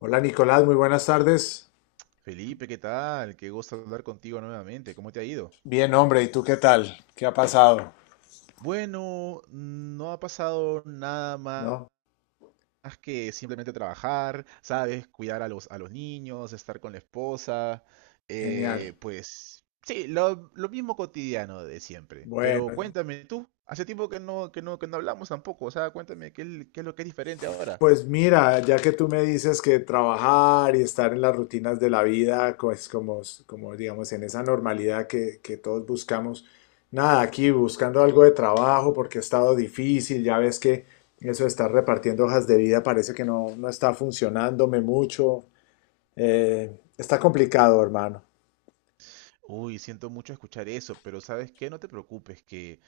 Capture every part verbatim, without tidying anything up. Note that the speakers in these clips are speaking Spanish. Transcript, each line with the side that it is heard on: left: Hola Nicolás, muy buenas tardes.
right: Felipe, ¿qué tal? Qué gusto hablar contigo nuevamente. ¿Cómo te ha ido?
left: Bien, hombre, ¿y tú qué tal? ¿Qué ha pasado?
right: Bueno, no ha pasado nada más
left: ¿No?
right: que simplemente trabajar, ¿sabes? Cuidar a los, a los niños, estar con la esposa.
left: Genial.
right: eh, pues sí, lo, lo mismo cotidiano de siempre. Pero
left: Bueno,
right: cuéntame tú, hace tiempo que no, que no, que no hablamos tampoco. O sea, cuéntame qué, es- qué es lo que es diferente ahora.
left: pues mira, ya que tú me dices que trabajar y estar en las rutinas de la vida, pues como, como digamos en esa normalidad que, que todos buscamos, nada, aquí buscando algo de trabajo porque ha estado difícil, ya ves que eso de estar repartiendo hojas de vida parece que no, no está funcionándome mucho. Eh, está complicado, hermano.
right: Uy, siento mucho escuchar eso, pero ¿sabes qué? No te preocupes, que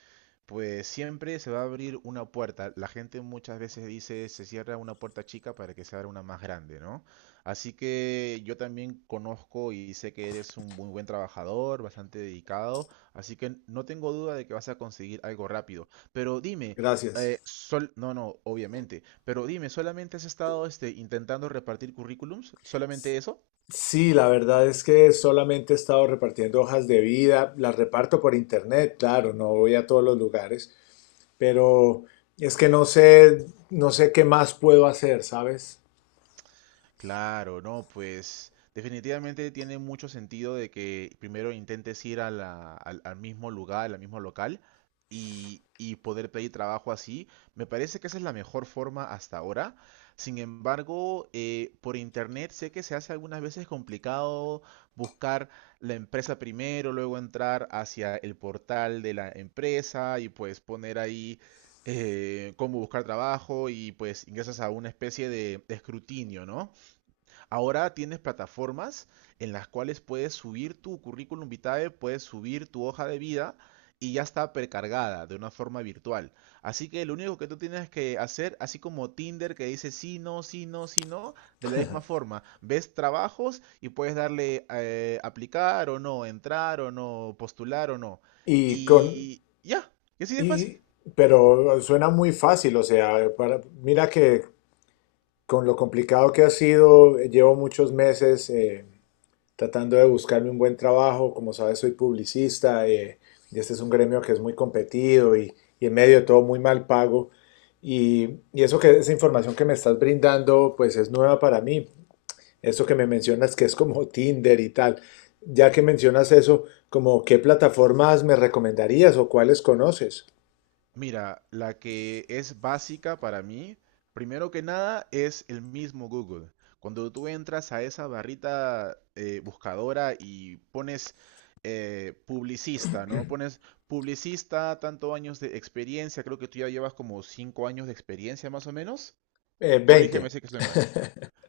right: pues siempre se va a abrir una puerta. La gente muchas veces dice se cierra una puerta chica para que se abra una más grande, ¿no? Así que yo también conozco y sé que eres un muy buen trabajador, bastante dedicado, así que no tengo duda de que vas a conseguir algo rápido. Pero dime, eh,
left: Gracias.
right: sol, no, no, obviamente, pero dime, ¿solamente has estado este, intentando repartir currículums? ¿Solamente eso?
left: Sí, la verdad es que solamente he estado repartiendo hojas de vida, las reparto por internet, claro, no voy a todos los lugares, pero es que no sé, no sé qué más puedo hacer, ¿sabes?
right: Claro, no, pues definitivamente tiene mucho sentido de que primero intentes ir a la- al, al mismo lugar, al mismo local, y, y poder pedir trabajo así. Me parece que esa es la mejor forma hasta ahora. Sin embargo, eh, por internet sé que se hace algunas veces complicado buscar la empresa primero, luego entrar hacia el portal de la empresa y pues poner ahí eh, cómo buscar trabajo, y pues ingresas a una especie de de escrutinio, ¿no? Ahora tienes plataformas en las cuales puedes subir tu currículum vitae, puedes subir tu hoja de vida y ya está precargada de una forma virtual. Así que lo único que tú tienes que hacer, así como Tinder, que dice sí, no, sí, no, sí, no, de la misma forma, ves trabajos y puedes darle eh, aplicar o no, entrar o no, postular o no.
left: Y con,
right: Y ya, y así de fácil.
left: y, pero suena muy fácil, o sea, para mira que con lo complicado que ha sido, llevo muchos meses, eh, tratando de buscarme un buen trabajo. Como sabes, soy publicista eh, y este es un gremio que es muy competido y, y en medio de todo muy mal pago. Y, y eso que esa información que me estás brindando, pues es nueva para mí. Eso que me mencionas que es como Tinder y tal. Ya que mencionas eso, como qué plataformas me recomendarías o cuáles conoces.
right: Mira, la que es básica para mí, primero que nada, es el mismo Google. Cuando tú entras a esa barrita eh, buscadora y pones eh, publicista, ¿no? Pones publicista, tanto años de experiencia, creo que tú ya llevas como cinco años de experiencia más o menos.
left: Eh,
right: Corrígeme
left: veinte,
right: si que estoy mal.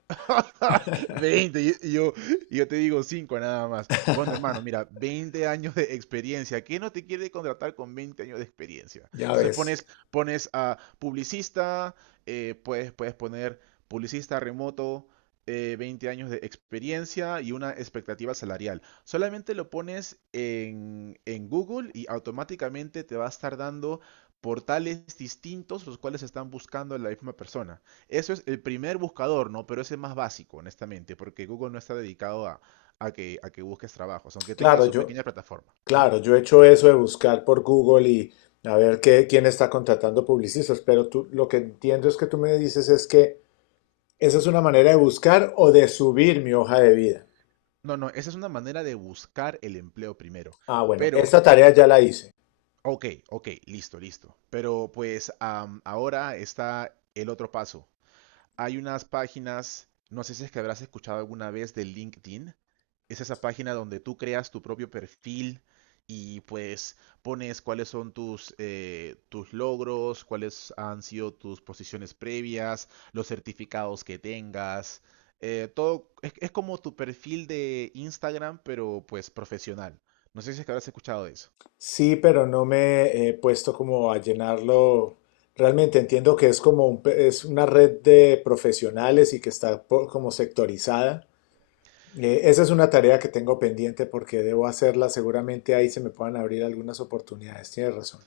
right: veinte. Y y yo, y yo te digo cinco nada más. Bueno, hermano, mira, veinte años de experiencia. ¿Qué no te quiere contratar con veinte años de experiencia?
left: ya
right: Entonces
left: ves.
right: pones, pones, a publicista, eh, puedes, puedes poner publicista remoto, eh, veinte años de experiencia y una expectativa salarial. Solamente lo pones en, en Google y automáticamente te va a estar dando portales distintos los cuales están buscando a la misma persona. Eso es el primer buscador, ¿no? Pero ese es más básico, honestamente, porque Google no está dedicado a, a que, a que busques trabajos, aunque tenga
left: Claro,
right: su
left: yo,
right: pequeña plataforma. ¿M?
left: Claro, yo he hecho eso de buscar por Google y a ver qué, quién está contratando publicistas, pero tú, lo que entiendo es que tú me dices es que esa es una manera de buscar o de subir mi hoja de vida.
right: No, no, esa es una manera de buscar el empleo primero.
left: Ah, bueno,
right: Pero,
left: esta tarea ya la hice.
right: ok, ok, listo, listo. Pero pues am, ahora está el otro paso. Hay unas páginas, no sé si es que habrás escuchado alguna vez de LinkedIn. Es esa página donde tú creas tu propio perfil y pues pones cuáles son tus, eh, tus logros, cuáles han sido tus posiciones previas, los certificados que tengas. eh, todo es, es, como tu perfil de Instagram, pero pues profesional. No sé si es que habrás escuchado de eso.
left: Sí, pero no me he puesto como a llenarlo. Realmente entiendo que es como un pe- es una red de profesionales y que está po- como sectorizada. Eh, esa es una tarea que tengo pendiente porque debo hacerla. Seguramente ahí se me puedan abrir algunas oportunidades. Tienes razón.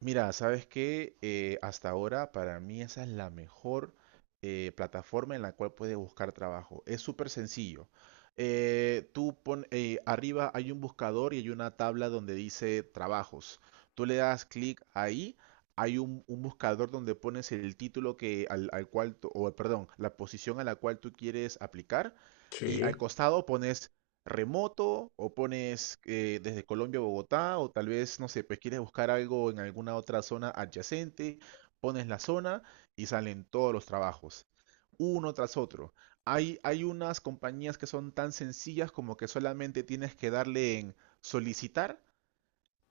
right: Mira, ¿sabes que hasta ahora para mí esa es la mejor eh, plataforma en la cual puedes buscar trabajo? Es súper sencillo. Eh, tú pon, eh, arriba hay un buscador y hay una tabla donde dice trabajos. Tú le das clic ahí, hay un, un buscador donde pones el título, que, al, al cual, tú- o perdón, la posición a la cual tú quieres aplicar, y al
left: Sí.
right: costado pones remoto o pones eh, desde Colombia a Bogotá o tal vez, no sé, pues quieres buscar algo en alguna otra zona adyacente, pones la zona y salen todos los trabajos, uno tras otro. Hay, hay unas compañías que son tan sencillas como que solamente tienes que darle en solicitar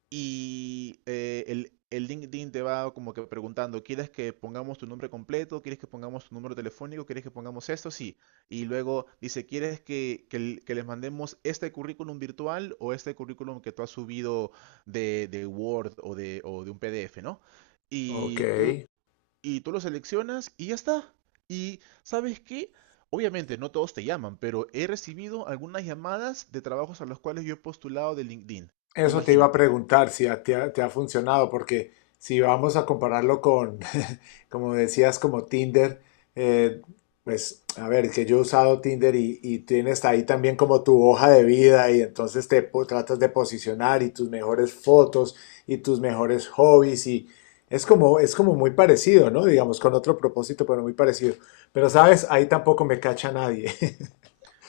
right: y eh, el, el LinkedIn te va como que preguntando: ¿quieres que pongamos tu nombre completo? ¿Quieres que pongamos tu número telefónico? ¿Quieres que pongamos esto? Sí. Y luego dice: ¿quieres que, que l- que les mandemos este currículum virtual o este currículum que tú has subido de, de Word o de, o de un P D F, ¿no?
left: Ok,
right: Y tú, y tú lo seleccionas y ya está. Y ¿sabes qué? Obviamente no todos te llaman, pero he recibido algunas llamadas de trabajos a los cuales yo he postulado de LinkedIn.
left: eso te iba a
right: Imagínate.
left: preguntar si a- te ha, te ha funcionado, porque si vamos a compararlo con, como decías, como Tinder, eh, pues a ver, que yo he usado Tinder y, y tienes ahí también como tu hoja de vida y entonces te po- tratas de posicionar y tus mejores fotos y tus mejores hobbies y es como, es como muy parecido, ¿no? Digamos, con otro propósito, pero muy parecido. Pero sabes, ahí tampoco me cacha nadie.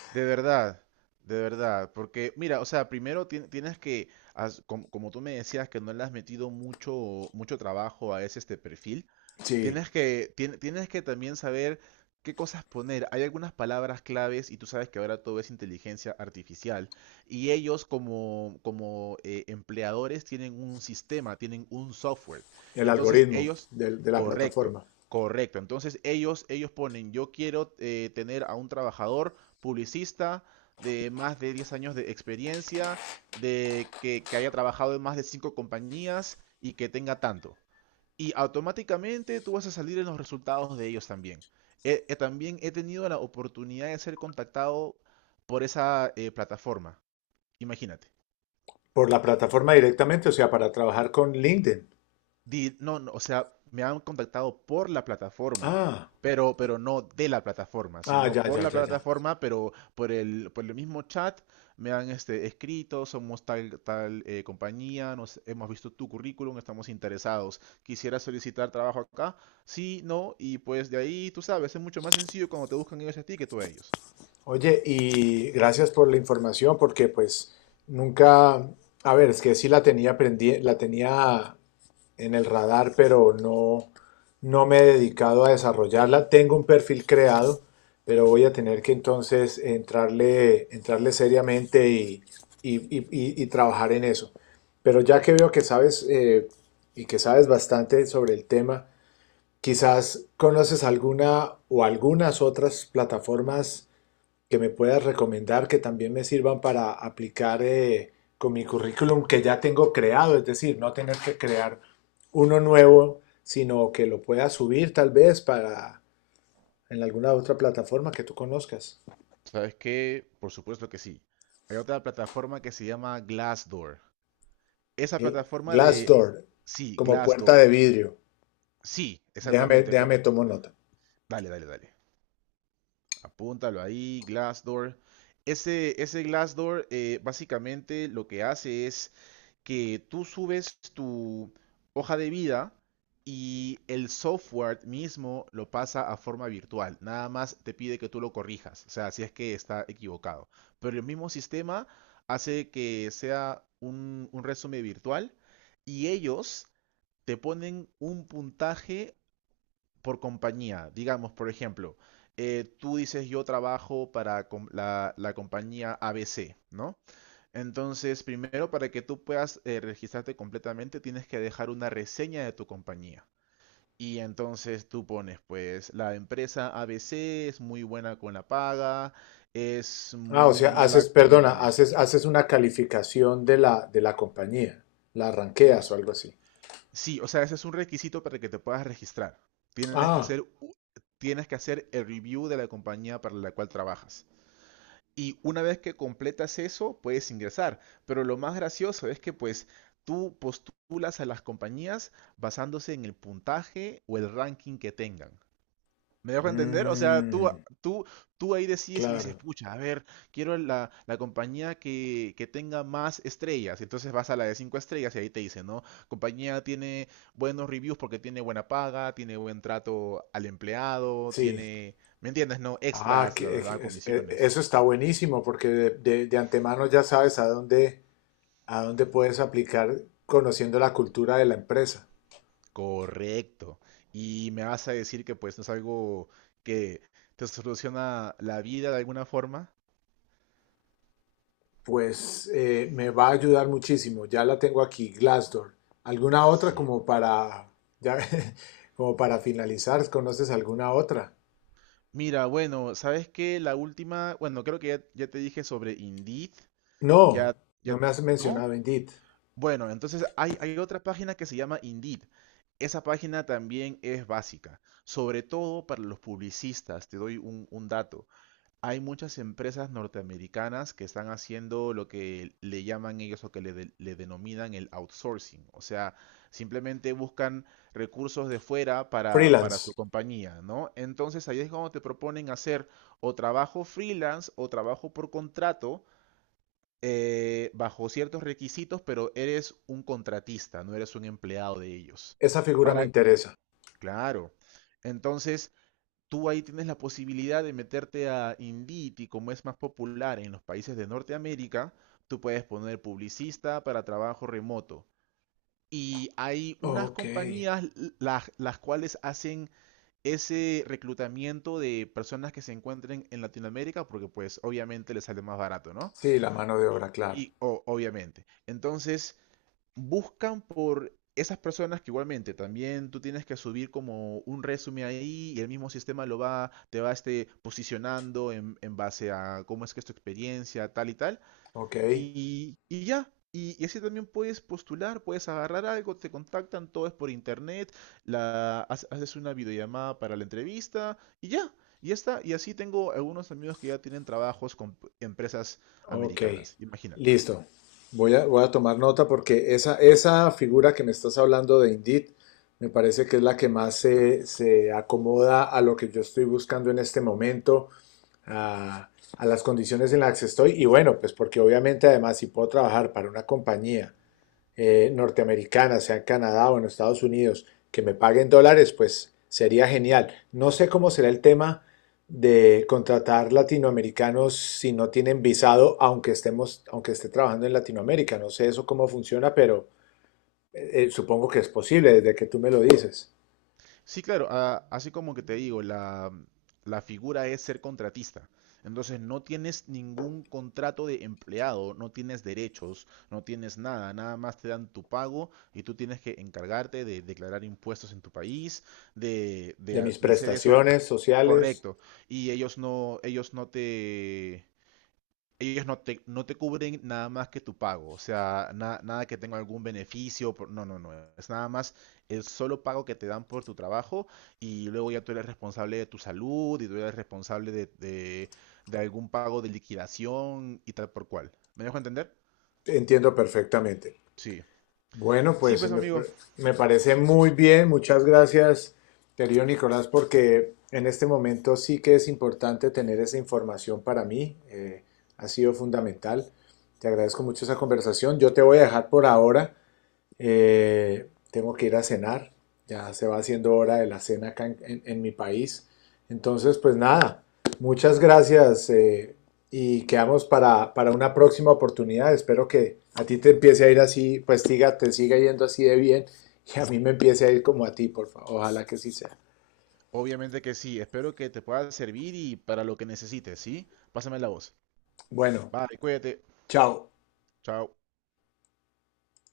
right: De verdad, de verdad, porque mira, o sea, primero tien- tienes que, as- como, como tú me decías, que no le has metido mucho, mucho trabajo a ese este perfil.
left: Sí,
right: Tienes que, tien- tienes que también saber qué cosas poner. Hay algunas palabras claves y tú sabes que ahora todo es inteligencia artificial. Y ellos, como, como eh, empleadores, tienen un sistema, tienen un software.
left: el
right: Entonces
left: algoritmo
right: ellos,
left: del- de la
right: correcto,
left: plataforma.
right: correcto. Entonces ellos, ellos, ponen: yo quiero eh, tener a un trabajador publicista de más de diez años de experiencia, de que, que haya trabajado en más de cinco compañías y que tenga tanto, y automáticamente tú vas a salir en los resultados de ellos también. Eh, eh, también he tenido la oportunidad de ser contactado por esa eh, plataforma. Imagínate.
left: Por la plataforma directamente, o sea, para trabajar con LinkedIn.
right: di- no, no, o sea, me han contactado por la plataforma,
left: Ah,
right: pero, pero no de la plataforma,
left: ah,
right: sino
left: ya,
right: por
left: ya,
right: la
left: ya, ya.
right: plataforma, pero por el, por el mismo chat me han este, escrito: somos tal, tal eh, compañía, nos, hemos visto tu currículum, estamos interesados, quisiera solicitar trabajo acá, sí, no. Y pues de ahí, tú sabes, es mucho más sencillo cuando te buscan ellos a ti que tú a ellos.
left: Oye, y gracias por la información, porque pues nunca, a ver, es que sí la tenía prendi- la tenía en el radar, pero no, no me he dedicado a desarrollarla. Tengo un perfil creado, pero voy a tener que entonces entrarle, entrarle seriamente y, y- y- y- y trabajar en eso. Pero ya que veo que sabes eh, y que sabes bastante sobre el tema, quizás conoces alguna o algunas otras plataformas que me puedas recomendar que también me sirvan para aplicar eh, con mi currículum que ya tengo creado, es decir, no tener que crear uno nuevo, sino que lo pueda subir tal vez para en alguna otra plataforma que tú conozcas.
right: ¿Sabes qué? Por supuesto que sí. Hay otra plataforma que se llama Glassdoor. Esa
left: Gl-
right: plataforma de...
left: Glassdoor,
right: Sí,
left: como puerta
right: Glassdoor.
left: de vidrio.
right: Sí,
left: Déjame,
right: exactamente. co-
left: déjame tomo nota.
right: Dale, dale, dale. Apúntalo ahí, Glassdoor. Ese, ese Glassdoor, eh, básicamente lo que hace es que tú subes tu hoja de vida y el software mismo lo pasa a forma virtual. Nada más te pide que tú lo corrijas, o sea, si es que está equivocado. Pero el mismo sistema hace que sea un, un resumen virtual, y ellos te ponen un puntaje por compañía. Digamos, por ejemplo, eh, tú dices yo trabajo para com- la, la compañía A B C, ¿no? Entonces, primero, para que tú puedas eh, registrarte completamente, tienes que dejar una reseña de tu compañía. Y entonces tú pones, pues, la empresa A B C es muy buena con la paga, es
left: Ah, o
right: muy
left: sea,
right: mala
left: haces,
right: con el
left: perdona,
right: manejo.
left: haces, haces una calificación de la, de la compañía, la
right: Mm.
left: ranqueas o
right: s-
left: algo así.
right: Sí, o sea, ese es un requisito para que te puedas registrar. Tienes que
left: Ah,
right: hacer, u- tienes que hacer el review de la compañía para la cual trabajas. Y una vez que completas eso, puedes ingresar. Pero lo más gracioso es que pues tú postulas a las compañías basándose en el puntaje o el ranking que tengan. ¿Me dejo entender? O sea, tú,
left: mm,
right: tú, tú ahí decides y dices:
left: claro,
right: pucha, a ver, quiero la, la, compañía que, que tenga más estrellas. Entonces vas a la de cinco estrellas y ahí te dice, ¿no? Compañía tiene buenos reviews porque tiene buena paga, tiene buen trato al empleado,
left: sí.
right: tiene, ¿me entiendes? No,
left: Ah,
right: extras, la
left: que, es-
right: verdad,
left: es- e- e,
right: comisiones.
left: Eso está buenísimo porque de, de- de antemano ya sabes a dónde, a dónde puedes aplicar conociendo la cultura de la empresa.
right: Correcto. Y me vas a decir que pues no es algo que te soluciona la vida de alguna forma.
left: Pues eh, me va a ayudar muchísimo. Ya la tengo aquí, Glassdoor. ¿Alguna otra
right: Sí.
left: como para, ya, como para finalizar? ¿Conoces alguna otra?
right: Mira, bueno, ¿sabes qué? La última, bueno, creo que ya, ya te dije sobre Indeed. Ya,
left: No, no
right: ya,
left: me has
right: ¿no?
left: mencionado Indeed.
right: Bueno, entonces hay, hay otra página que se llama Indeed. Esa página también es básica, sobre todo para los publicistas. Te doy un, un, dato. Hay muchas empresas norteamericanas que están haciendo lo que le llaman ellos, o que le, de- le denominan, el outsourcing. O sea, simplemente buscan recursos de fuera para, para su
left: Freelance.
right: compañía, ¿no? Entonces ahí es cuando te proponen hacer o trabajo freelance o trabajo por contrato, eh, bajo ciertos requisitos, pero eres un contratista, no eres un empleado de ellos.
left: Esa figura me
right: Para,
left: interesa.
right: claro. Entonces, tú ahí tienes la posibilidad de meterte a Indeed y, como es más popular en los países de Norteamérica, tú puedes poner publicista para trabajo remoto. Y hay unas
left: Ok.
right: compañías la- las, cuales hacen ese reclutamiento de personas que se encuentren en Latinoamérica porque pues obviamente les sale más barato, ¿no?
left: Sí, la mano de obra, claro.
right: Y o- obviamente. Entonces, buscan por esas personas, que igualmente también tú tienes que subir como un resumen ahí y el mismo sistema lo va, te va este, posicionando en, en base a cómo es que es tu experiencia, tal y tal.
left: Ok,
right: Y, y ya. Y, y así también puedes postular, puedes agarrar algo, te contactan, todo es por internet, la, ha- haces una videollamada para la entrevista y ya, y ya está. Y así tengo algunos amigos que ya tienen trabajos con p- empresas
left: ok,
right: americanas, imagínate.
left: listo. Voy a, voy a tomar nota porque esa, esa figura que me estás hablando de Indeed me parece que es la que más se, se acomoda a lo que yo estoy buscando en este momento, a, a las condiciones en las que estoy. Y bueno, pues porque obviamente además si puedo trabajar para una compañía eh, norteamericana, sea en Canadá o en Estados Unidos, que me paguen dólares, pues sería genial. No sé cómo será el tema de contratar latinoamericanos si no tienen visado, aunque estemos, aunque esté trabajando en Latinoamérica. No sé eso cómo funciona, pero eh, eh, supongo que es posible desde que tú me lo dices.
right: Sí, claro, a- así como que te digo, la, la, figura es ser contratista. Entonces no tienes ningún contrato de empleado, no tienes derechos, no tienes nada, nada más te dan tu pago y tú tienes que encargarte de declarar impuestos en tu país, de, de
left: De
right: ha-
left: mis
right: de hacer eso.
left: prestaciones sociales,
right: Correcto. Y ellos no, ellos no te, ellos no te, no te cubren nada más que tu pago, o sea, na- nada que tenga algún beneficio, por- no, no, no, es nada más el solo pago que te dan por tu trabajo, y luego ya tú eres responsable de tu salud y tú eres responsable de, de, de, algún pago de liquidación y tal por cual. ¿Me dejo entender?
left: entiendo perfectamente.
right: Sí.
left: Bueno,
right: Sí,
left: pues
right: pues
left: me,
right: amigo,
left: me parece muy bien. Muchas gracias, querido Nicolás, porque en este momento sí que es importante tener esa información para mí. Eh, ha sido fundamental. Te agradezco mucho esa conversación. Yo te voy a dejar por ahora. Eh, tengo que ir a cenar, ya se va haciendo hora de la cena acá en, en- en mi país. Entonces, pues nada, muchas gracias eh, y quedamos para, para una próxima oportunidad. Espero que a ti te empiece a ir así, pues tiga te siga yendo así de bien y a mí me empiece a ir como a ti, por favor. Ojalá que sí sea.
right: obviamente que sí, espero que te pueda servir, y para lo que necesites, ¿sí? Pásame la voz.
left: Bueno,
right: Bye, cuídate,
left: chao.
right: chao.